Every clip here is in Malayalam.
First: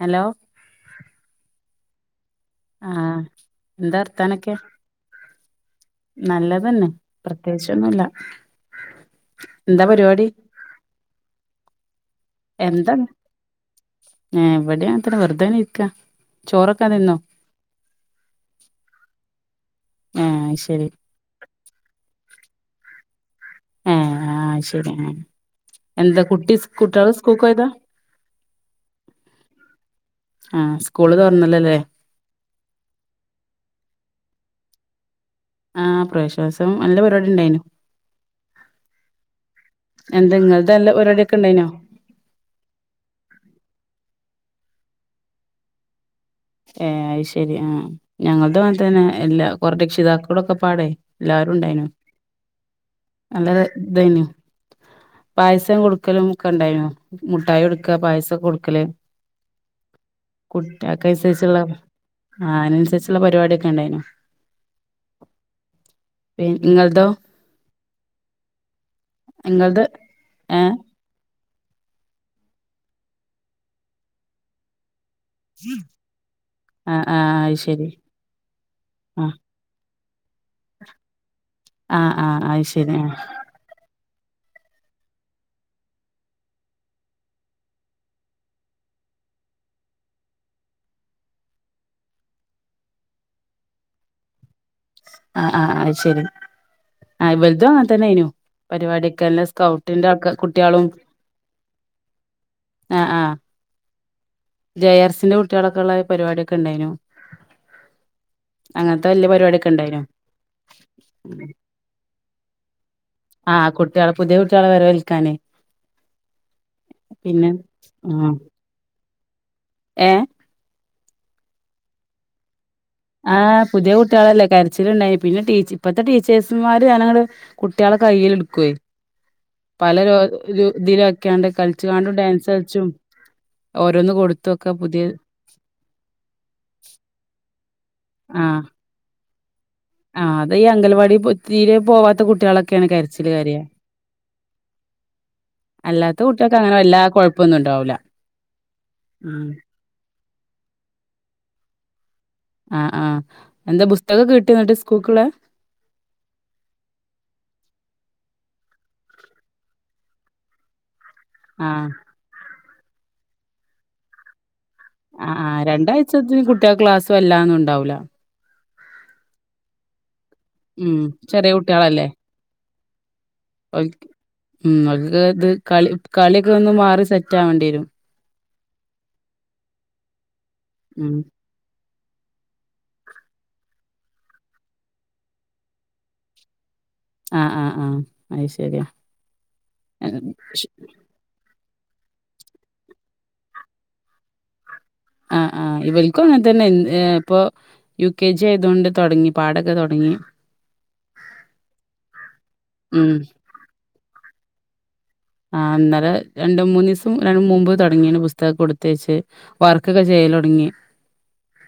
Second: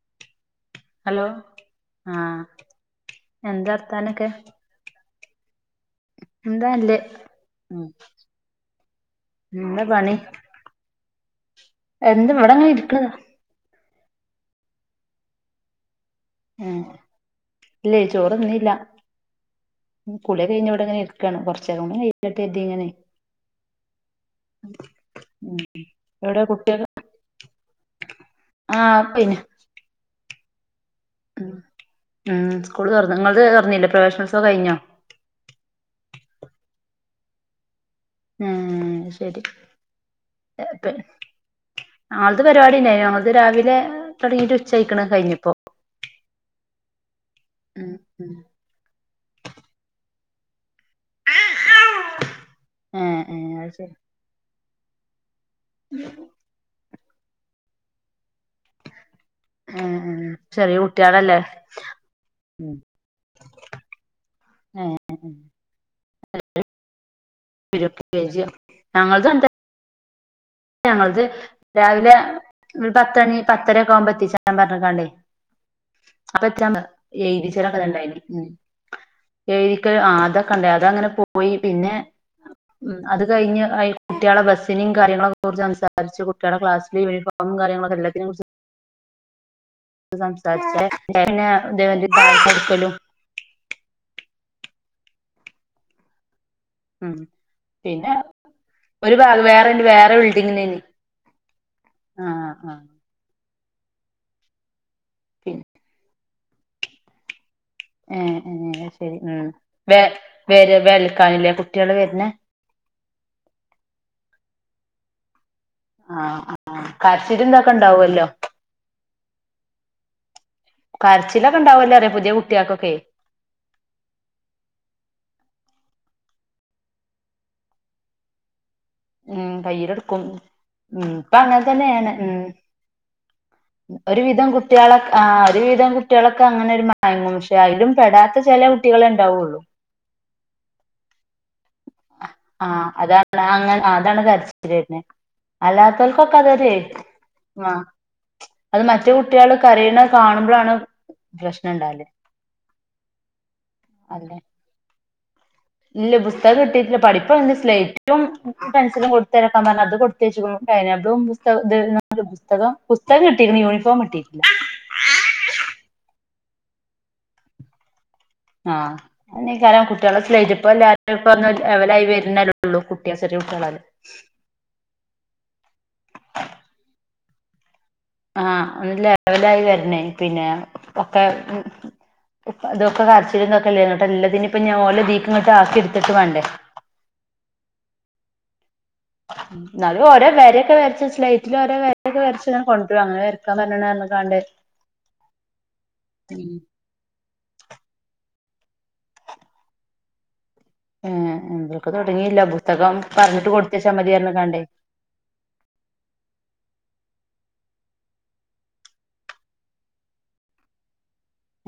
ഹലോ ഹലോ ആ ആഹ് എന്താ അർഥാനൊക്കെ നല്ലതന്നെ പ്രത്യേകിച്ചൊന്നുമല്ല എന്ത പണി എന്താ ഇവിടെങ്ങെ ഇരിക്കണതാ എവിടെയാ അത്ര വെറുതെ ഇരിക്കാ ഉം ചോറൊക്കെ തിന്നോ ഇല്ലേ ചോറൊന്നുംല്ല ഉ ഏഹ് കുളി അയ്ശരി കഴിഞ്ഞവിടെങ്ങനെ എടുക്കാണ് കുറച്ചൂ കട്ട് എതി ഇങ്ങനെ ആ ആ ശരി ഉം എന്താ കുട്ടി കുട്ടള സ്കൂക്കോയതാ ആ അപ്പയിന്നെ ആ സ്കൂള് തുറന്നല്ലല്ലേ സ്കൂൾറഞ്ഞു നിങ്ങ തുറഞ്ഞില്ലേ പ്രൊഫഷണൽസോ കഴിഞ്ഞോ ആ പ്രേശ്വാസം നല്ല പരിപാടി ഉണ്ടായിനു ഉം ശരി എന്താ ഇങ്ങൾത് നല്ല പരിപാടിയൊക്കെ ഇണ്ടായിനോ ഞങ്ങത് പരിപാടിണ്ടായി ഞങ്ങ രാവിലെ തുടങ്ങിട്ട് ചയിക്കണം കഴിഞ്ഞപ്പോ ഏ അത് ശരി ആ ഉം ഉം ഞങ്ങളുടെ പോന തന്നെ എല്ലാ കൊറെ രക്ഷിതാക്കളടൊക്കെ പാടേ എല്ലാരും ഉണ്ടായിനു ഏഹ് നല്ല ഏഹ് അത് ശരി ഇതായിനു പായസം കൊടുക്കലും ഒക്കെണ്ടായി മുഠായി കൊടുക്കുക പായസം കൊടുക്ക കൊടുക്കല് ആഹ ശരി ഊട്ടി ക്ക അനുസരിച്ചുള്ള ആ അതിനനുസരിച്ചുള്ള പരിപാടിയൊക്കെ ഉണ്ടായിനു ആഹ പി നിങ്ങളന്തോ ഫൊക്ക കഴജിയോ നിങ്ങളത് ഏ ഞങ്ങത് രാവിലെ ഒരു പത്തണി പത്തരക്കെ ആവുമ്പോ എത്തി ചട്ടൻ പറഞ്ഞക്കല്ലേ അപ്പ എത്രാ ആ ആ എഴുതി അത് ശരി ആ ചേരൊക്കെണ്ടായിന് ആത കണ്ടേ അതങ്ങനെ പോയി പിന്നെ ആ ആ അത് ഉ ശരി ആ അത് കഴിഞ്ഞ് കുട്ടികളെ ബസ്സിനും കാര്യങ്ങളൊക്കെ ജോർജ്നസരിച്ച് കുട്ടികുടെ ക്ലാസസി വ ഒരു ഫോും കാര്യങ്ങളൊക്കെ എല്ലത്തിനെ കുുറിച്ച് സംസാരിച്ചന്നെ ഇലടുക്കലും ആ് ആഹ അത് ശരി ഉം ആ വലുതും അങ്ങനെ പിന്നെ തന്നൊയിനു ഒരു പരിപാടൊക്കെല്ലെ ഭാഗം സ്കൗട്ടിന്റെ ആൾക്ക കുട്ടികളും ആഹ ആഹ ജയർസിന്റെ കുട്ടികൾൊക്കെ ഉള്ള പരിപാടിിയൊക്കെ ഉണ്ടായിനു ഏ അങ്ങനത്തെ ശരി വലിയ ഉ പരിപാടിയൊക്കെ വ ഉണ്ടായിനു വേര് വൽക്കാനില്ലേ കുട്ടികള് വരുന്ന ആഹ് കുട്ടികള്െ പുതിയ കുട്ടികളെ വരെ വിൽക്കാനേ ആഹ ആ കാ്ശിരി എന്താക്കെ ഉണ്ടാവല്ലോ ആ ഏ കരച്ചിലൊക്കെ ഉണ്ടാവുംല്ലേ പുതിയ കുട്ടികൾക്കെ ആഹ് പുതിയ കുട്ടികളല്ലേ കരച്ചില് ഉണ്ടായി പിന്നെ ടീച്ച ഇപ്പഴത്തെ ടീച്ചേഴ്സുമാര് ഞാനങ്ങ കുട്ടികളെ കൈയ്യിൽ എടുക്കുവേ ഉം പല ര കയ്യിലെടുക്കും ഉം ഇപ്പൊ തിലൊക്കെയാണ്ട് അങ്ങനെ കളിച്ചു തന്നെയാണ് കണ്ടും ഉം ഡാൻസ് കളിച്ചും ഓരോന്ന് ഒരുവിധം കൊടുത്തൊക്കെ കുട്ടികള പുതിയ ആഹ് ഒരു വിധം കുട്ടികളക്കെ അങ്ങനെ ഒരു പക്ഷെ അതിലും പെടാത്ത ചില ആഹ് കുട്ടികള് ഉണ്ടാവുള്ളു ആഹ് ഇത് അംഗൽവാടി പോയി ആഹ് അതാണ് കരയാ അങ്ങനെ അതാണ് കരച്ചില് വരുന്നേ അല്ലാത്ത അല്ലാത്തവർക്കൊക്കെ കുട്ടികൾക്ക് അതോര് അങ്ങനെ വല്ലാ കൊഴപ്പൊന്നും ആഹ് ഉണ്ടാവൂല അത് മറ്റ് ഉം കുട്ടികള് കരയണ കാണുമ്പോഴാണ് പ്രശ്നം ഉണ്ടാവല് ആഹ് ആഹ് എന്താ പുസ്തകക്കെ അല്ലെ കിട്ടിയോ എന്നിട്ട് സ്കൂക്കള് ഇല്ല പുസ്തക കിട്ടിട്ടില്ല പഠിപ്പ എന്റെ സ്ലേറ്റും പെൻസിലും കൊടുത്ത് അത് കൊടുത്ത ഇത് പുസ്ത ആഹ് ഇ പുസ്തകം പുസ്തകം കിട്ടി ഇനി യൂണിഫോം കിട്ടിയില്ലാ ആഹ് രണ്ടാഴ്ചത്തേക്ക് കുട്ടികൾക്ക് ക്ലാസ് എല്ലാം ഉണ്ടാവൂല ആഹ് അന കാരണം കുട്ടികളെ സ്പ്പ ഉം ലാപ്ടോപ് ചെറിയ ലവലായി കുട്ടികളല്ലേ വരുന്നല്ലേള്ളൂ ചെറിയ കുട്ട്യാളല്ലേ ഉം അത് ഇത് കളി കളിയൊക്കെ ഒന്ന് മാറി സെറ്റ് ആവേണ്ടി വരും ആഹ് ഒര് ലെവലായി വരണേ പിന്നെ ഉം ഒക്കെ അതൊക്കെ കരച്ചിലന്തൊക്കെല്ലേോട്ട് എല്ലാത്തിനി ഇപ്പ ഞാൻഓക്ക് ദീക്ക ഇങ്ങോട്ട് ആക്കി എടുത്തിട്ട് വേണ്ടേ ആഹ് ആഹ് ആഹ് അത് ശരിയാ അത് ഓട വരക്കെ വരച്ച് സ്ലീയറ്റിൽ ഇവടെ ഓരോ വര വരച്ച് കൊണ്ട് പോ അങ്ങനെ വരക്കാൻ പറാണ്ട് ആഹ് ആഹ് ഇവരിക്കും അങ്ങനെ തന്നെ എ ഇപ്പൊ യു കെ ജി ആയതൊണ്ട് തുടങ്ങി പാഠംക്കെ തുടങ്ങി ഏ എന്തക്ക് തുടങ്ങിയില്ല പുസ്തകം ഉം പറഞ്ഞിട്ട് കൊടുത്ത [unintelligible] ആഹ് ഇന്നലെ രണ്ട് മൂന്ന് ദിവസം മുൻപ് തുടങ്ങിയ പുസ്തകം കൊടുത്ത വച്ച് വർക്കൊക്കെ ചെയ്യ ക്കല്‌ തൊടങ്ങി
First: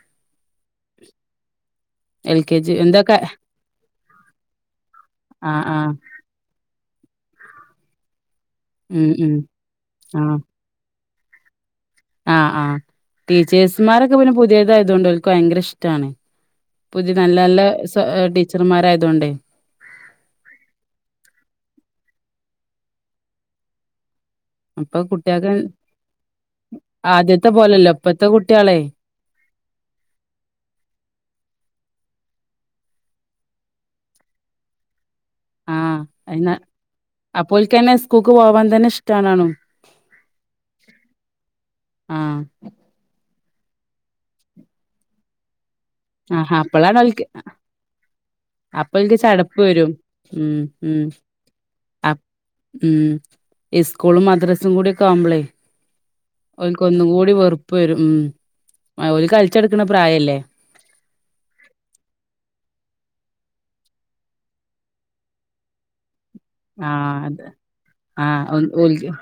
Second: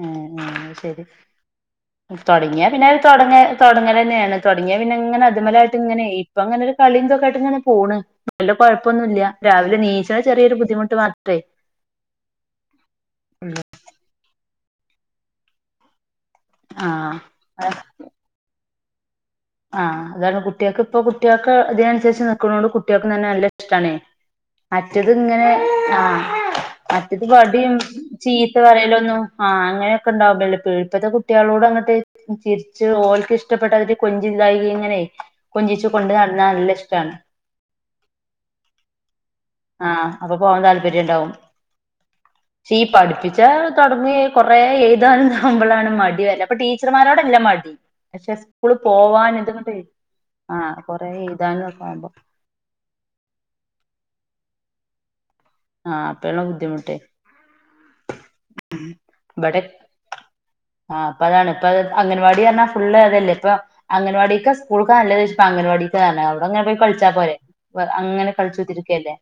ആഹ് ആഹ് ശരി എൽ കെ തുടങ്ങിയ ജി പിന്നെ എന്തൊക്കെ തുടങ്ങ തുടങ്ങ തന്നെയാണ് തുടങ്ങിയ പിന്നെ അങ്ങനെ അത്മേല് ആഹ് ആയിട്ട് ആഹ് ഇങ്ങനെ ഇപ്പൊ അങ്ങനരു കളീന്തൊക്കായിട്ട്ങ്ങനെ പോണ്. വെല്ല്യെ ഉം കുഴപ്പൊന്നുല്ലാ ഉം രാവിലെ നീച്ച്ണെ ആഹ് ചെറിയൊരു ബുദ്ധിമുട്ട് മാ തെയ് ആഹ് ആഹ് ടീച്ചേഴ്സ്മാരൊക്കെ പിന്നെ പുതിയതായതുകൊണ്ട് ഓൽക്ക് ഭയങ്കര ഇഷ്ടാണ് ആഹ് പുതിതനല്ലെ നല്ലെ ടീച്ചർമാരായതൊണ്ടേ ആഹ് അതാണ് കുട്ട്യാക്ക് ഇപ്പൊ കുട്ട്യാക്ക് ഇതിനനുസരിച്ച് നിക്കണോണ്ട് കട്ട്യാക്കുംതന്നെ നല്ല ഇഷ്ടണേ അപ്പൊ മറ്റത് ഇങ്ങനെ കുട്ടികൾക്ക് ആഹ് മറ്റേത് ആദ്യത്തെ വടിയും പോലല്ലോ ഇപ്പത്തെ ചീത്ത കുട്ടികളെ പറയലൊന്നും ആഹ് അങ്ങനെയൊക്കെണ്ടാവുമ്പല്ലേ പേടി ഇപ്പഴത്തെ കുട്ട്യാളോട എന്നിട്ടേര്ക്കും ചിരിച്ച് ഓൽക്ക് ഇഷ്ടപ്പെട്ടാതിരി കൊഞ്ചില്ലായിക ഇങ്ങനെയ് കൊഞ്ചിച്ചു ആഹ് കൊണ്ട് നടന്നാ അയിന് നല്ല ഇഷ്ടാണ് അപ്പോൽക്കന്നെ സ്കൂൾക്ക് പോവാൻ തന്നെ ഇഷ്ടാണാണും ആഹ് അപ്പൊ പോവാൻ താല്പര്യണ്ടാവും ആഹ് ചീ പഠിപ്പി റ്റാ തൊടങ്ങി കൊറേ എഴുതാനും ആവുമ്പളാണ് മടിവരാ ആഹ് അപ്പൊ അപ്പളാണ് ഓൽക്ക് ടീച്ചർമാരോടല്ല മടി പക്ഷേ സ്കൂള് അപ്പൊ എനിക്ക് ചടപ്പ് പോവാന്ണ്ട്ങ്ങണ്ടേ വരും ഉം ആഹ് ഉം കൊറേ എഴുതാനും ഒക്കെ ആവുമ്പോ അപ് ഉം ഇസ്കൂളും മദ്രാസും കൂടിഒക്കെ ആവുമ്പളേ ആഹ് അപ്പള്ള ബുദ്ധിമുട്ട് ഓൽക്കൊന്നും കൂടി വെറുപ്പ് വരും ഉം അ ഓല് ഇബടെ കൽച്ചടക്ക്ണ പ്രായല്ലേ ആഹ് അപ്പോ അതാണ് ഇപ്പത് അഠഗൻവാടി അർഞ്ഞാ ഫുള്ള് അതല്ലേ ഇപ്പൊ അംഗൻവാടിക്കാ സ്കൂൾക്കാ നല്ലത് [unintelligible] അംഗൻവാടി [unintelligible] ആഹ് അതെ ആഹ് കളിച്ചു ഓൻ ഓൽ കുത്തിരിക്കല്ലേ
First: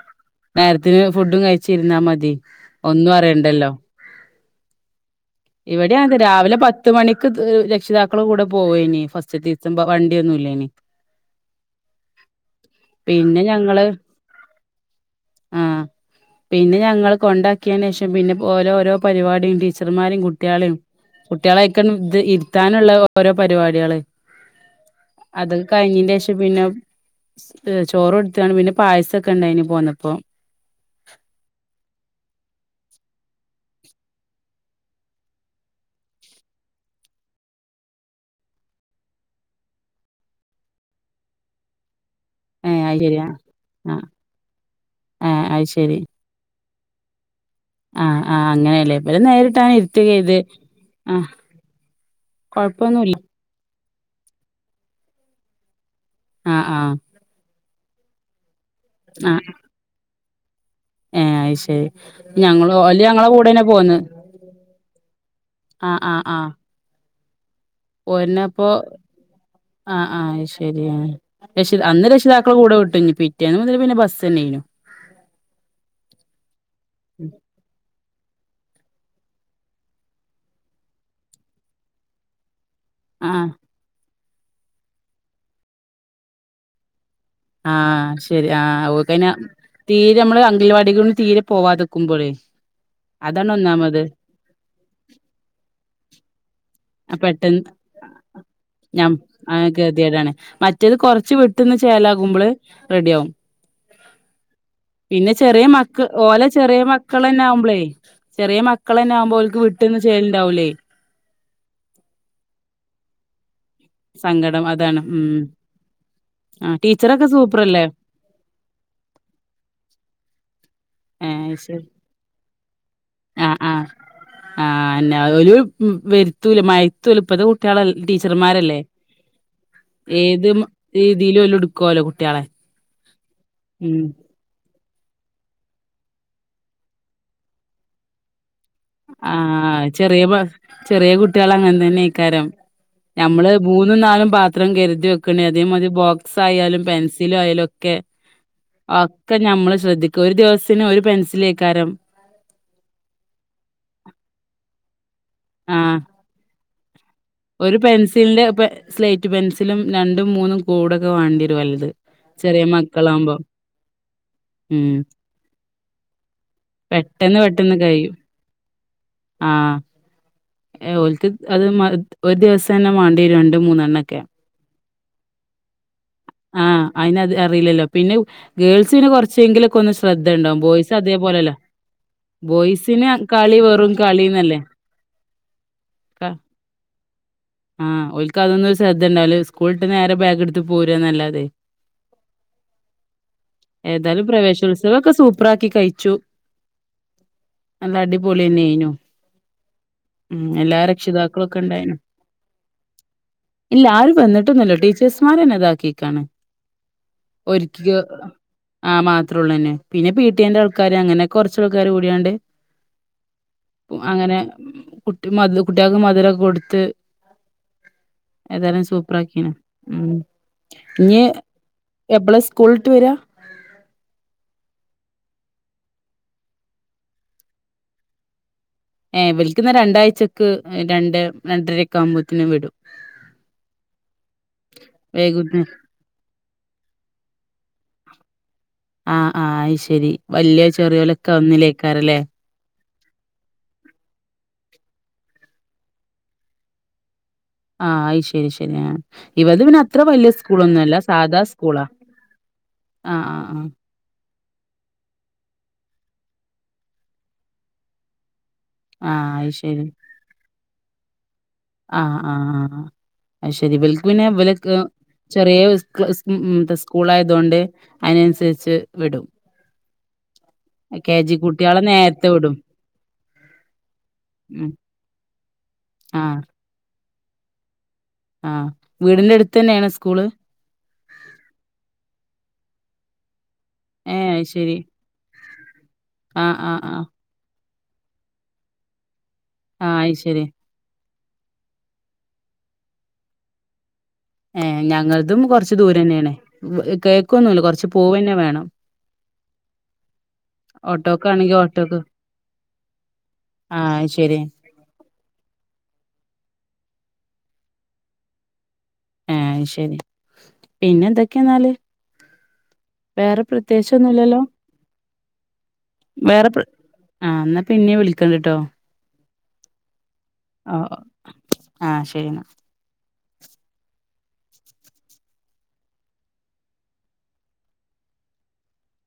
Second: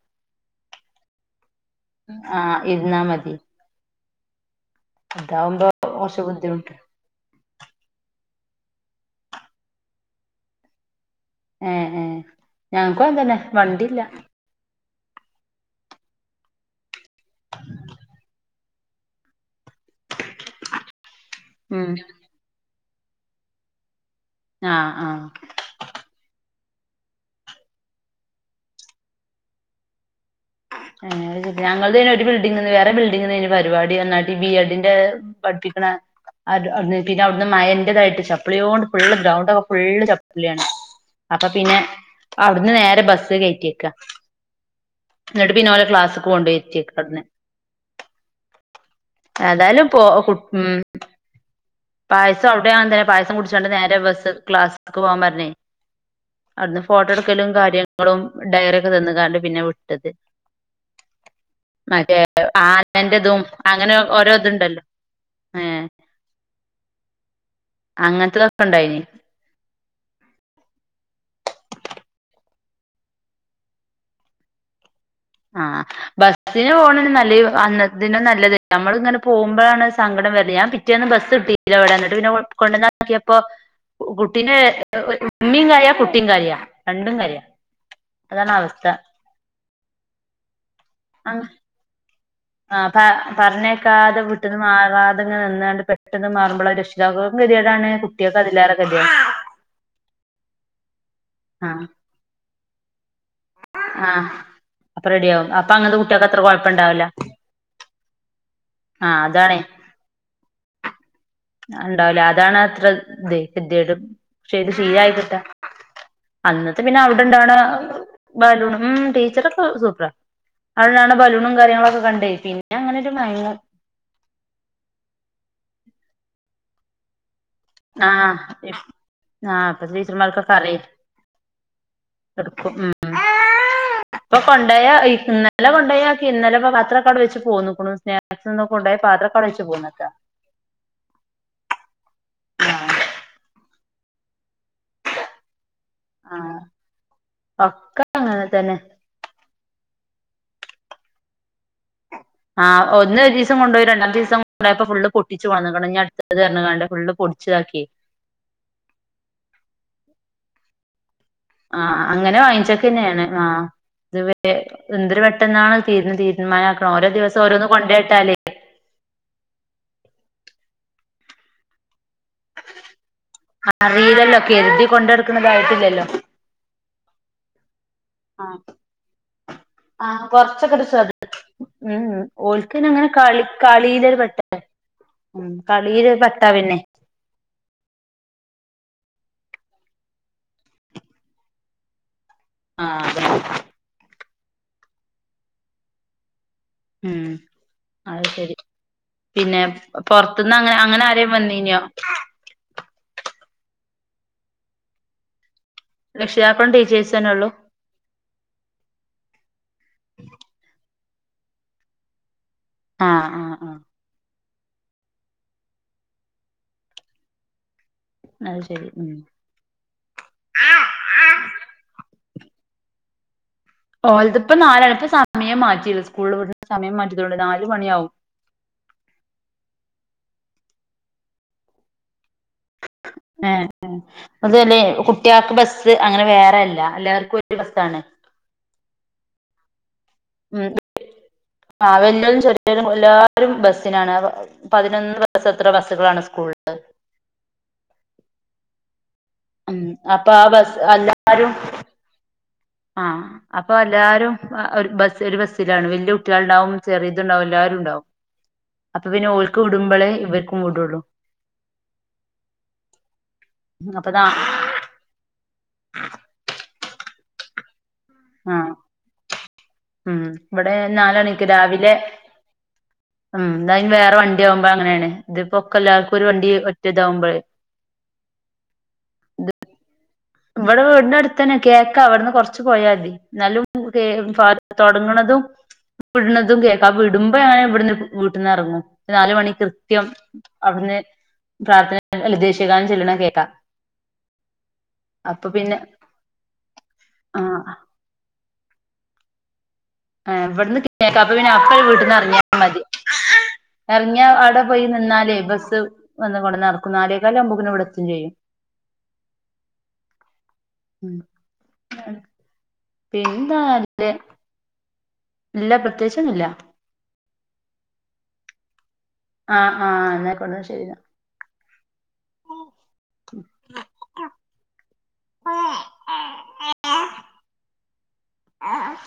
നേര്ത്തിന് ഫുഡും കഴിച്ചിര്ന്നാ മതി ആഹ് ഇരുന്നാ ഒന്നും മതി അറിയണ്ടല്ലോ ഇതാവുമ്പോ ഇവടിം അങ്ങൻതന്നെ കുറച്ച് രാവിലെ ബുദ്ധിമുട്ട് പത്ത് മണിക്ക് തീ രക്ഷിതാക്കൾ കൂടും. പോയിനീ ഫസ്റ്റ്ത്തെ ദിവസം വണ്ടിയൊന്നുല്ലേയ്നി ഏഹ് ഏഹ് ഞങ്ങക്കും അങ്ങൻതന്നെ ഞങ്ങള് വണ്ടില്ല ആഹ് പിന്നെ ഞങ്ങള് കൊണ്ടാക്ക്യേന്റേഷം പി ഓരോരോ പര്പാടീം ടീച്ചർമാരേം കുട്ട്യാളേം കുട്ട്യാളെ ഉം ഐക്കങ്ങണ്ട് ത് ഇര്ത്താൻ ന്ള്ള ഓരോ പരിപാട്യാള് ആഹ് ആഹ് അത് കയ്ഞ്ഞീന്റേഷം പിന്നെ ചോറ് കൊട്ത്ത്കാണ്ട് പിന്നെ പായസൊക്കെണ്ടായിന് പോന്നപ്പോ ഏഹ് ഞങ്ങൾ തെ ഒരു ബിൽഡിംഗ് നിന്ന് വേറെ ബിൽഡിംഗ് ന്നെ പരിപാടി [unintelligible] ബി എഡിന്റെ ബട്ട്‌ [unintelligible] അത് ഔട്ന് പിന്നെ ഔട്ന്ന് മയന്റതായ്റ്റ് ചപ്ലിയോണ്ട് ഫുള്ള് ഗ്രൗണ്ടൊക്കെ ഫുള്ള് ചപ്ല്യാണ്. അപ്പ പിന്നെ ഔട്ന്ന് ഏ അത് നേരെ ശരിയാ ബസ്സ് കയറ്റ്യേക്ക ആ ന്ന്ട്ട് പിന്നെ ഓലെ ക്ലാസ്ക്ക് കൊണ്ടോയി ഇര്ത്യേക്ക ആഹ് ആഹ് അങ്ങനേല്ലേ ഇബലെ നേരിട്ടണ് ഏതായാലും പോ ഇര്ത്തി ചെയ്തെ ഉം ആഹ് പായസം [unintelligible] പായസം കുട്ച്ചാണ്ട് നേ ബസ്സ് ക്ലാസ്സ് ക്ക് പോവാൻ പർഞ്ഞെ ആ ആ അവ്ട്ന്ന് ഫോട്ടട്ക്കലും കാര്യങ്ങളും ഡയറി ക്കെ തന്ന്ക്കാണ്ട് പിന്നെ വിട്ടത്. ഏഹ് അയ്ശെരി മറ്റേ ഞങ്ങള് ഓല് ഞങ്ങളെ ആനന്റെതും കൂടെൻ പോന്ന അങ്ങനെ ഓരോ ഇതുണ്ടല്ലോ ഏഹ് ആഹ് ആഹ് ആഹ് അങ്ങനത്തതൊക്കെ പോര്ന്നപ്പോ ഉണ്ടായിനി ആഹ് ആഹ് ഐശ് ശെരിയാണ് രെഷി അന്ന് രക്ഷിതാക്കളെ കൂടെ വിട്ടു. ഞ്ഞി പിറ്റേന്ന് മുതല് പിന്നെ ബസ്സെനേയ്നു. ആഹ് ബസ്സിന് പോണെ [unintelligible] അന്ന് ഇത നല്ലത് നമ്മള ഇങ്ങനെ പോമ്പോഴാണ് സങ്കടം വര ഞാൻ പിറ്റേ ഒന്ന് ബസ് ഇട്ടില്ല [unintelligible] പിന്നെ കൊണ്ടാന്നാ ആ ക്കിയപ്പോ കുട്ടീന്റെ ഉമീം കരയാ കുട്ടീം കരയാ രണ്ടും കരയാ ആഹ് ശെരി അതാണ് ആഹ് അവസ്ഥ ഓകൈ ന് തീരെ മ്മള് അങ്കൽവാടിക്കൊന്നും തീരെ പോവാതെക്കും ആഹ് പ പറഞ്ഞേക്കാതെ വിട്ട്ന്ന് മാറാതെ ങ്ങനെ നിന്നാണ്ട് പെട്ടെന്ന് മാറ്മ്പളാ രു ശ് [unintelligible] കെത്യേടാണ് കുട്ട്യൾ ഞ്ഞം ആഹ് ഗത്യേടാണ് മറ്റേത് കൊർച്ച് വിട്ട്ന്ന് ചേലാകുമ്പള് റെഡിയാവും ആഹ് പിന്നെ ചെറിയ മക്ക് ഓലെ ചെറിയ കൊഴപ്പണ്ടാവില്ല മക്കളെന്നാമ്പളെ ചെറിയ ആ മക്കളെന്നാവുമ്പോ ഓല്ക് വി ട്ട്ന്ന് ചേല്ണ്ടാവൂലേ ണ്ടാവൂല അതാണ് അത്ര ഇത് കെത്യേടും പക്ഷെ സങ്കടം ഇത് അതാണ് ശീലായി കിട്ടാ ഉം ആ അന്നത്തെ പിന്നെ ടീച്ചറൊക്കെ അവടെണ്ടാണ സൂപ്പറല്ലേ ബാലുണും മ് ടീച്ചറൊക്കെ സൂപ്പറാ അവടുണ്ടാക്കണ ഏ ബലൂണും ശരി കാര്യങ്ങളൊക്കെ കണ്ടേ പിന്നങ്ങനെയൊരു മയങ്ങും. ആഹ് എന്നാ ഓല് വെരുത്തോല്ലേ മയത്തൂല്ലേ ഇപ്പത്തെ കുട്ടികളല്ലേ ആ ടീച്ചറ്മാരല്ലേ ആ ഇപ്പത്തെ ഏത് ടീച്ചർമാർക്കൊക്കെ അറിയും രീതിയിലോല് എടുക്കാലോ കുട്ടികളെ എടുക്കും ഉം കൊണ്ടയാ ഇന്നലെ കൊണ്ടോയാക്കി ഇന്നലെ ഇപ്പോ പത്രവൊക്കെ അവടെ വെച്ച് പോന്നേക്കണ് സ്നാക്സൊന്നും ആഹ് ചെറിയ ചെറിയ കുട്ടികള് അങ്ങനെ തന്നെ അയ്ക്കാരം ഞമ്മള് മൂന്നും നാലും പാ പാത്രം കരുതിവെക്കണേ അതേമാരി ആഹ് ബോക്സായാലും പെൻസിലായാലും ഒക്കെ അങ്ങനെ തന്നെ ഒക്കെ ഞമ്മള് ശ്രദ്ധിക്കും ഒരു ദിവസത്തിന് ഒരു പെൻസില് ആഹ് ഒന്ന്‌ ഒര് ദിവസം കൊണ്ടോയി രണ്ടാമത്തെ ദിവസം കൊണ്ടോയപ്പോ ഫുള്ള് പൊ പൊട്ടിച്ച് വന്നേക്കണു ആഹ് ഇനി അടുത്തത് പുതിയത് പറഞ്ഞങ്ങാണ്ട് ഫുള്ളും ഒരു പെൻസിലില് സ്ലേറ്റ് പെൻസിലും രണ്ടും മൂന്നും കൂട് ആഹ് അങ്ങനെ വാങ്ങിച്ചക്കെന്നയാണ് മക്കളാവുമ്പോ ആഹ് ഇത് വേ ഉം എന്തൊര് പെട്ടന്നാണ് തീരണ് തീരുമാനമാക്കണത് ഓരോ പെട്ടെന്ന് ദിവസം ഓരോന്ന് പെട്ടെന്ന് കഴിയും കൊണ്ടോയിട്ടാല് ആഹ് ഓൽക്ക് അത് മ ഒര് ദിവസം തന്നെ മാണ്ടി വരും രണ്ടും മൂന്നും എണ്ണവൊക്കെ കൊണ്ട് നടക്കണതായിട്ടില്ല ആഹ് അയിന് അത് അറീലല്ലോ പിന്നെ ആഹ് ഗേൾസിന് കൊറച്ചെങ്കിലും ഒക്കെയൊന്ന് ആഹ് ശ്രദ്ധയുണ്ടാവും കൊറച്ചൊക്കെ ഒരു ബോയ്സ് ശ്രദ്ധ അതേ പോലെയല്ല. ഉം ഓൾക്ക് പിന്നങ്ങനെ കളീ വെറും കളിന്നല്ലേ. ഉം കളീല് ഒരു ക വട്ടാ പിന്നെ ആഹ് ഓൽക്ക് അതൊന്നും ഒരു ശ്രദ്ധ ഉണ്ടാവില്ല സ്കൂള് വിട്ട് നേരെ ബാഗ് എടുത്ത് പോരുകാന്നല്ലാതെയെ ആഹ് അതെ ഉത്സവവൊക്കെ സൂപ്പറാക്കി കഴിച്ചു ഉം നല്ല അത് ശരി അടിപൊളിന്നെനു പിന്നെ പൊറത്തുന്ന് അങ്ങനെ അങ്ങനെ ആരെലും വന്നീനോ രക്ഷിതാക്കളൊക്കെണ്ടായിനു. ഇല്ല ആര് വന്നിട്ടൊന്നുല്ലാ ടീച്ചേഴ്സ്മാരന്നെ ഇതാക്കി രക്ഷിതാക്കളും ടീ - ഒരുക്കി വെക്കാന് ആഹ് മാത്രേ ഉള്ളനി പിന്നെ പീടി എയിന്റെ ആൾക്കാർ- അങ്ങനെ കൊറച്ച് ആള്ക്കാര് കൂടിയാണ്ട്- ആഹ് ആഹ് ആഹ് അങ്ങനെ കുട്ടി മധു കുട്ടികൾക്ക് മധുരമക്കെ കൊടുത്ത്- അത് ഏതായാലും ശരി ഉം സൂപ്പർ ആക്കിനെ ഉം ഇഞ്- എപ്പള സ്കൂള് വിട്ട് വരാ ഓല് ഇതപ്പം നാലരക്ക് സമയം മാറ്റിയോണ്ട് സ്കൂളില് വിടുന്ന സമയം മാറ്റിയതോണ്ട് നാല് മണിയാവും ഏവർക്ക് ഇന്ന് രണ്ട് ആഴ്ച്ചക്ക് രണ്ടരൊക്കെ ആവുമ്പോത്തിന് വിടും ആഹ് അതല്ലെ കുട്ട്യാക്ക് വൈകുന്നേ ബസ്സ് അങ്ങനെ വേറെല്ല എല്ലാർക്കും ഒരു ബസ്സാണ് ആഹ് ആഹ് അത് ശരി ഉം വലിയതും ചെറിയലൊക്കെ ആഹ് ഒന്നിലേക്കാരല്ലേ വല്യോരും ചെറിയോരും എല്ലാരും ബസ്സിനാണ് പതിനൊന്ന് എത്രോ ബസ്സുകളാണ് സ്കൂളില് ആഹ് അയ്ശെരി ആഹ് ആഹ് ഇവലത് പിന്നെ ഉം അത്ര വല്യ അപ്പൊ ആ ബസ് സ്കൂളൊന്നും അല്ല സാധാ എല്ലാരും സ്കൂളാ ആഹ് അപ്പൊ എല്ലാരും ഒരു ബസ് ഒരു ബസ്സിലാണ് വലിയ കുട്ടികൾ ഉണ്ടാവും ചെറിയതുണ്ടാവും എല്ലാവരും ഉണ്ടാവും അപ്പൊ ആഹ് പിന്നെ ആഹ് അയ് ഓൽക്ക് ശരി വിടുമ്പോളേ ഇവർക്കും വിടുള്ളു ആഹ് ആഹ് ആഹ് ശരി അപ്പൊ ഇബൽക്ക് നാ ഇവൽക്ക് പിന്നെ ചെറിയ സ്കൂൾ ആയതുകൊണ്ട് ആഹ് അതിനനുസരിച്ച് വിടും ഉം ഇവിടെ കെ ജി നാലമണിക്ക് കുട്ട്യാളെ രാവിലെ- നേരത്തെ വിടും ഉം ഇതയിന് വേറെ വണ്ടിയാവുമ്പോ ഉം അങ്ങനെയാണ് ഇപൊക്കല്ലാർക്ക് ഒരു ആഹ് വണ്ടി ഒറ്റതാവുമ്പോഴേ ആഹ് വീടിന്റെ അടുത്ത് തന്നെയാണ് സ്കൂള്? ഇവിടെ വീടിന്റെ അടുത്തന്നെ കേക്കാ അവിടുന്ന് കൊറച്ച് പോയാൽ മതി ഏഹ് അത് നല്ല ശരി. തുടങ്ങുന്നതും ആഹ് വിടുന്നതും ആഹ് കേക്ക ആ ആഹ്. വിടുമ്പോ അങ്ങനെ ഇവിട വീട്ടന്ന് ഇറങ്ങും നാലമണി ആഹ് കൃത്യം അത് ശരി. അവിടുന്ന് പ്രാർത്ഥന അല്ല ദേശീയഗാനം ചെല്ലണത് കേക്കാം ഏ ഞങ്ങളതും കുറച്ച് ദൂരം തന്നെയണ് കേൾക്കൊന്നുല്ല ആഹ് കുറച്ച് പോൂവന്നെ വേണം ആ ഇവിടെന്ന് കേക്കാം അപ്പൊ പിന്നെ ഓട്ടോക്കാണെങ്കി അപ്പനെ ഓട്ടോക്ക് വീട്ടീന്ന് ഇറങ്ങിയാൽ മതി ആഹ് അത് ഇറങ്ങ ശരി. അവിടെ പോയി നിന്നാലേ ബസ്സ് വന്ന ടെ നടക്കു നാലേക്കാല് ആകുമ്പോഴക്ക ഇവിടത്തും ചെയ്യും ആ ശരി പിന്നെ ഉം എന്തൊക്കെയാെന്നാല് വേറെ പിന്നെന്താ അല്ലേ പ്രത്യശൊന്നുമില്ലല്ലോ ഇല്ല പ്രത്യേകിച്ചൊന്നുല്ല വേറെ പ്രേത്യാക്കിച്ചൊന്നും ആ എന്നാപ്പിന്നെ വിളിക്കണ്ടിട്ടോ ആഹ് ആഹ എന്നായിക്കോട്ടെ ശരിന്നാ ആഹ് ശരി. ആഹ ആ ആ ആഹ്